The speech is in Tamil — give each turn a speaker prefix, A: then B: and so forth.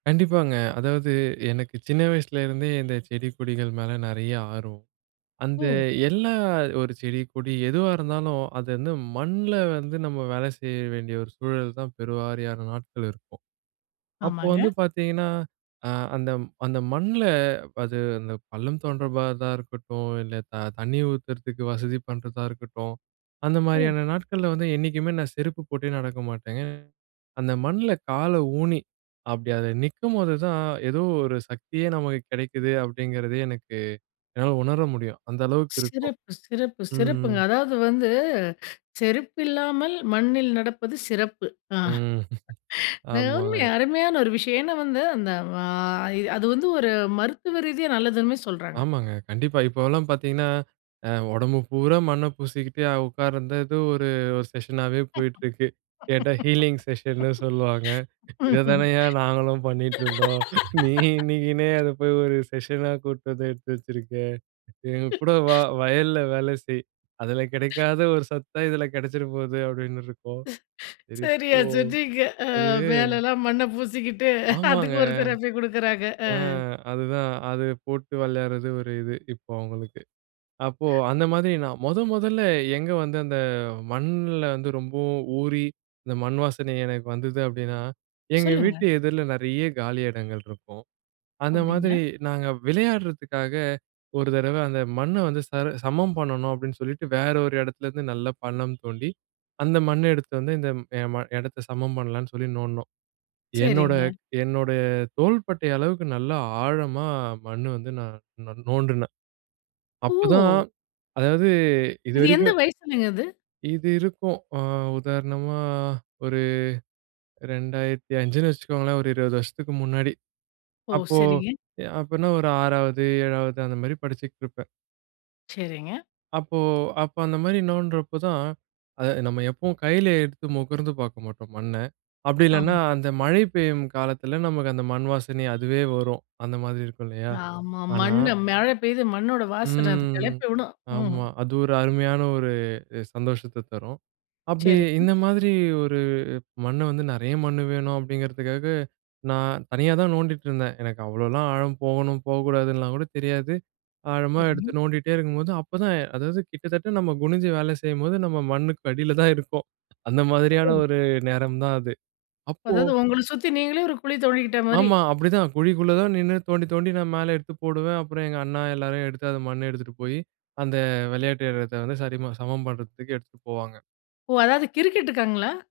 A: கண்டிப்பாங்க. அதாவது எனக்கு சின்ன வயசுலருந்தே இந்த செடி கொடிகள் மேல நெறைய ஆர்வம். அந்த
B: ஓ!
A: எல்லா ஒரு செடி கொடி எதுவா இருந்தாலும், அது வந்து மண்ல வந்து நம்ம வேல செய்ய வேண்டிய ஒரு சூழல் தான் பெருவாரியான நாட்கள் இருக்கும். அப்போ வந்து
B: ஆமாங்க.
A: பார்த்தீங்கன்னா, அ அந்த அந்த மண்ல அது அந்த பள்ளம் தோன்றபா தான் இருக்கட்டும், இல்ல த தண்ணி ஊத்துறதுக்கு வசதி பண்றதா இருக்கட்டும், அந்த
B: ம்.
A: மாரியான நாட்கள்ல வந்து என்னைக்குமே நான் செருப்பு போட்டே நடக்க மாட்டேங்க. அந்த மண்ணுல காலை ஊணி அப்டி அது நிக்கும்போது தான் ஏதோ ஒரு சக்தியே நமக்கு கெடைக்குது அப்படிங்கிறதே எனக்கு என்னால உணர முடியும். அந்த அளவுக்கு இருக்கும்.
B: சிறப்பு! சிறப்பு!
A: ம்.
B: சிறப்புங்க! அதாவது வந்து செருப்பு இல்லாமல் மண்ணில் நடப்பது சிறப்பு. ஆ.
A: ம்,
B: அருமை!
A: ஆமாங்க.
B: அருமையான ஒரு விஷயம். ஏன்னா வந்து அந்த வாய் அது வந்து ஒரு மருத்துவ ரீதியா நல்லதுன்னு சொல்றாங்க.
A: ஆமாங்க, கண்டிப்பா. இப்போலாம் பார்த்தீங்கன்னா, அ உடம்பு பூர மண்ணை பூசிக்கிட்டு உட்கார்ந்தது ஒரு ஒரு செக்ஷனாவே போயிட்டிருக்கு. கேட்டா ஹீலிங் செக்ஷன்னு சொல்லுவாங்க. இத தானயா நாங்களும் பண்ணிட்டுருந்தோம். நீ இன்னைக்கின்னே அத போய் ஒரு செக்ஷனா கூட்டு வந்து எடுத்து வச்சுருக்கே. எங்க கூட வா, வயல்ல வேலை செய் அதில கெடைக்காத ஒரு சத்தா இதில கெடைச்சிர்ற போகுது அப்டின்னு இருக்கும். சரி
B: சரியா
A: போ.
B: சொன்னிங்க, அ.
A: அது
B: மேலல்லாம் மண்ணை பூசிக்கிட்டு
A: ஆமாங்க.
B: அதுக்கு ஒருத்தர போய் குடுக்குறாங்க. அ.
A: ஆ அதுதான் அது போட்டு வெளையாட்றது ஒரு இது, இப்போ அவங்களுக்கு. அப்போ அந்த மாதிரி நான் மொத மொதல்ல எங்கே வந்து அந்த மண்ல வந்து ரொம்பவும் ஊறி இந்த மண் வாசனை எனக்கு வந்தது அப்டின்னா, எங்க
B: சொல்லுங்க.
A: வீட்டு எதிரில நெறைய காலி இடங்கள் இருக்கும். அந்த
B: அப்டிங்களா?
A: மாதிரி நாங்க விளையாடுறதுக்காக ஒரு தடவை அந்த மண்ணை வந்து சர் சமம் பண்ணணும் அப்டின்னு சொல்லிட்டு, வேற ஒரு இடத்துலருந்து நல்ல பள்ளம் தோண்டி அந்த மண்ணை எடுத்து வந்து இந்த எ ம இடத்தை சமம் பண்ணலான்னு சொல்லி நோண்டுனோம். என்னோட
B: சரிங்க.
A: என்னுடைய தோள்பட்டை அளவுக்கு நல்லா ஆழமா மண்ணு வந்து நான் நோண்டுனேன், அப்ப தான்
B: ஓ!
A: அதாவது
B: இது எந்த
A: இதுவரைக்கும்
B: வயசுலங்க இது?
A: இது இருக்கும். அ உதாரணமா ஒரு 2005ன்னு வச்சுக்கோங்களேன். ஒரு 20 வருஷத்துக்கு முன்னாடி.
B: ஓ!
A: அப்போ
B: சரிங்க.
A: எ அப்பன்னா ஒரு 6வது, 7வது அந்த மாரி படிச்சிட்ருப்பேன்.
B: சரிங்க.
A: அப்போ, அப்ப அந்த மாரி நோண்டுறப்ப தான், அத நம்ம எப்பவும் கையில எடுத்து முகர்ந்து பார்க்க மாட்டோம் மண்ணை. அப்டி இல்லைனா
B: ஆமா.
A: அந்த மழை பெய்யும் காலத்தில நமக்கு அந்த மண் வாசனை அதுவே வரும். அந்த மாதிரி இருக்கும் இல்லையா?
B: ஆமா.
A: ஆனா
B: மண்ணு மழை பெய்து மண்ணோட வாசன அது
A: ம்,
B: கெளப்பி விடும். ம்.
A: ஆமா. அது ஒரு அருமையான ஒரு சந்தோஷத்த தரும். அப்டி
B: சரிங்க.
A: இந்த மாதிரி ஒரு மண்ணு வந்து நெறைய மண்ணு வேணும் அப்டிங்கிறதுக்காக நான் தனியா தான் நோண்டிட்டு இருந்தேன். எனக்கு அவ்ளோலாம் ஆழம் போகணும் போகக்கூடாதுன்னுலாம் கூட தெரியாது. ஆழமா
B: சரிங்க.
A: எடுத்து நோண்டிகிட்டே இருக்கும்போது அப்பதான் அதாவது கிட்டத்தட்ட நம்ம குனிஞ்சு வேலை செய்யும்போது நம்ம மண்ணுக்கு அடியில தான் இருக்கோம். அந்த மாதிரியான
B: ஓ!
A: ஒரு நேரம் தான் அது. அப்போ
B: அதாவது உங்கள சுத்தி நீங்களே ஒரு குழி தோண்டிகிட்ட மாரி.
A: ஆமா. அப்டிதான் குழிக்குள்ளே தான் நின்னு தோண்டி தோண்டி நான் மேலே எடுத்து போடுவேன், அப்புறம் எங்க அண்ணா எல்லாரையும் எடுத்து அந்த மண்ணை எடுத்துகிட்டு போயி, அந்த வெளையாட்டு எடத்தை வந்து சரிம சமம் பண்றதுக்கு எடுத்துகிட்டு போவாங்க.
B: ஓ! அதாவது கிரிக்கெட் காங்களா?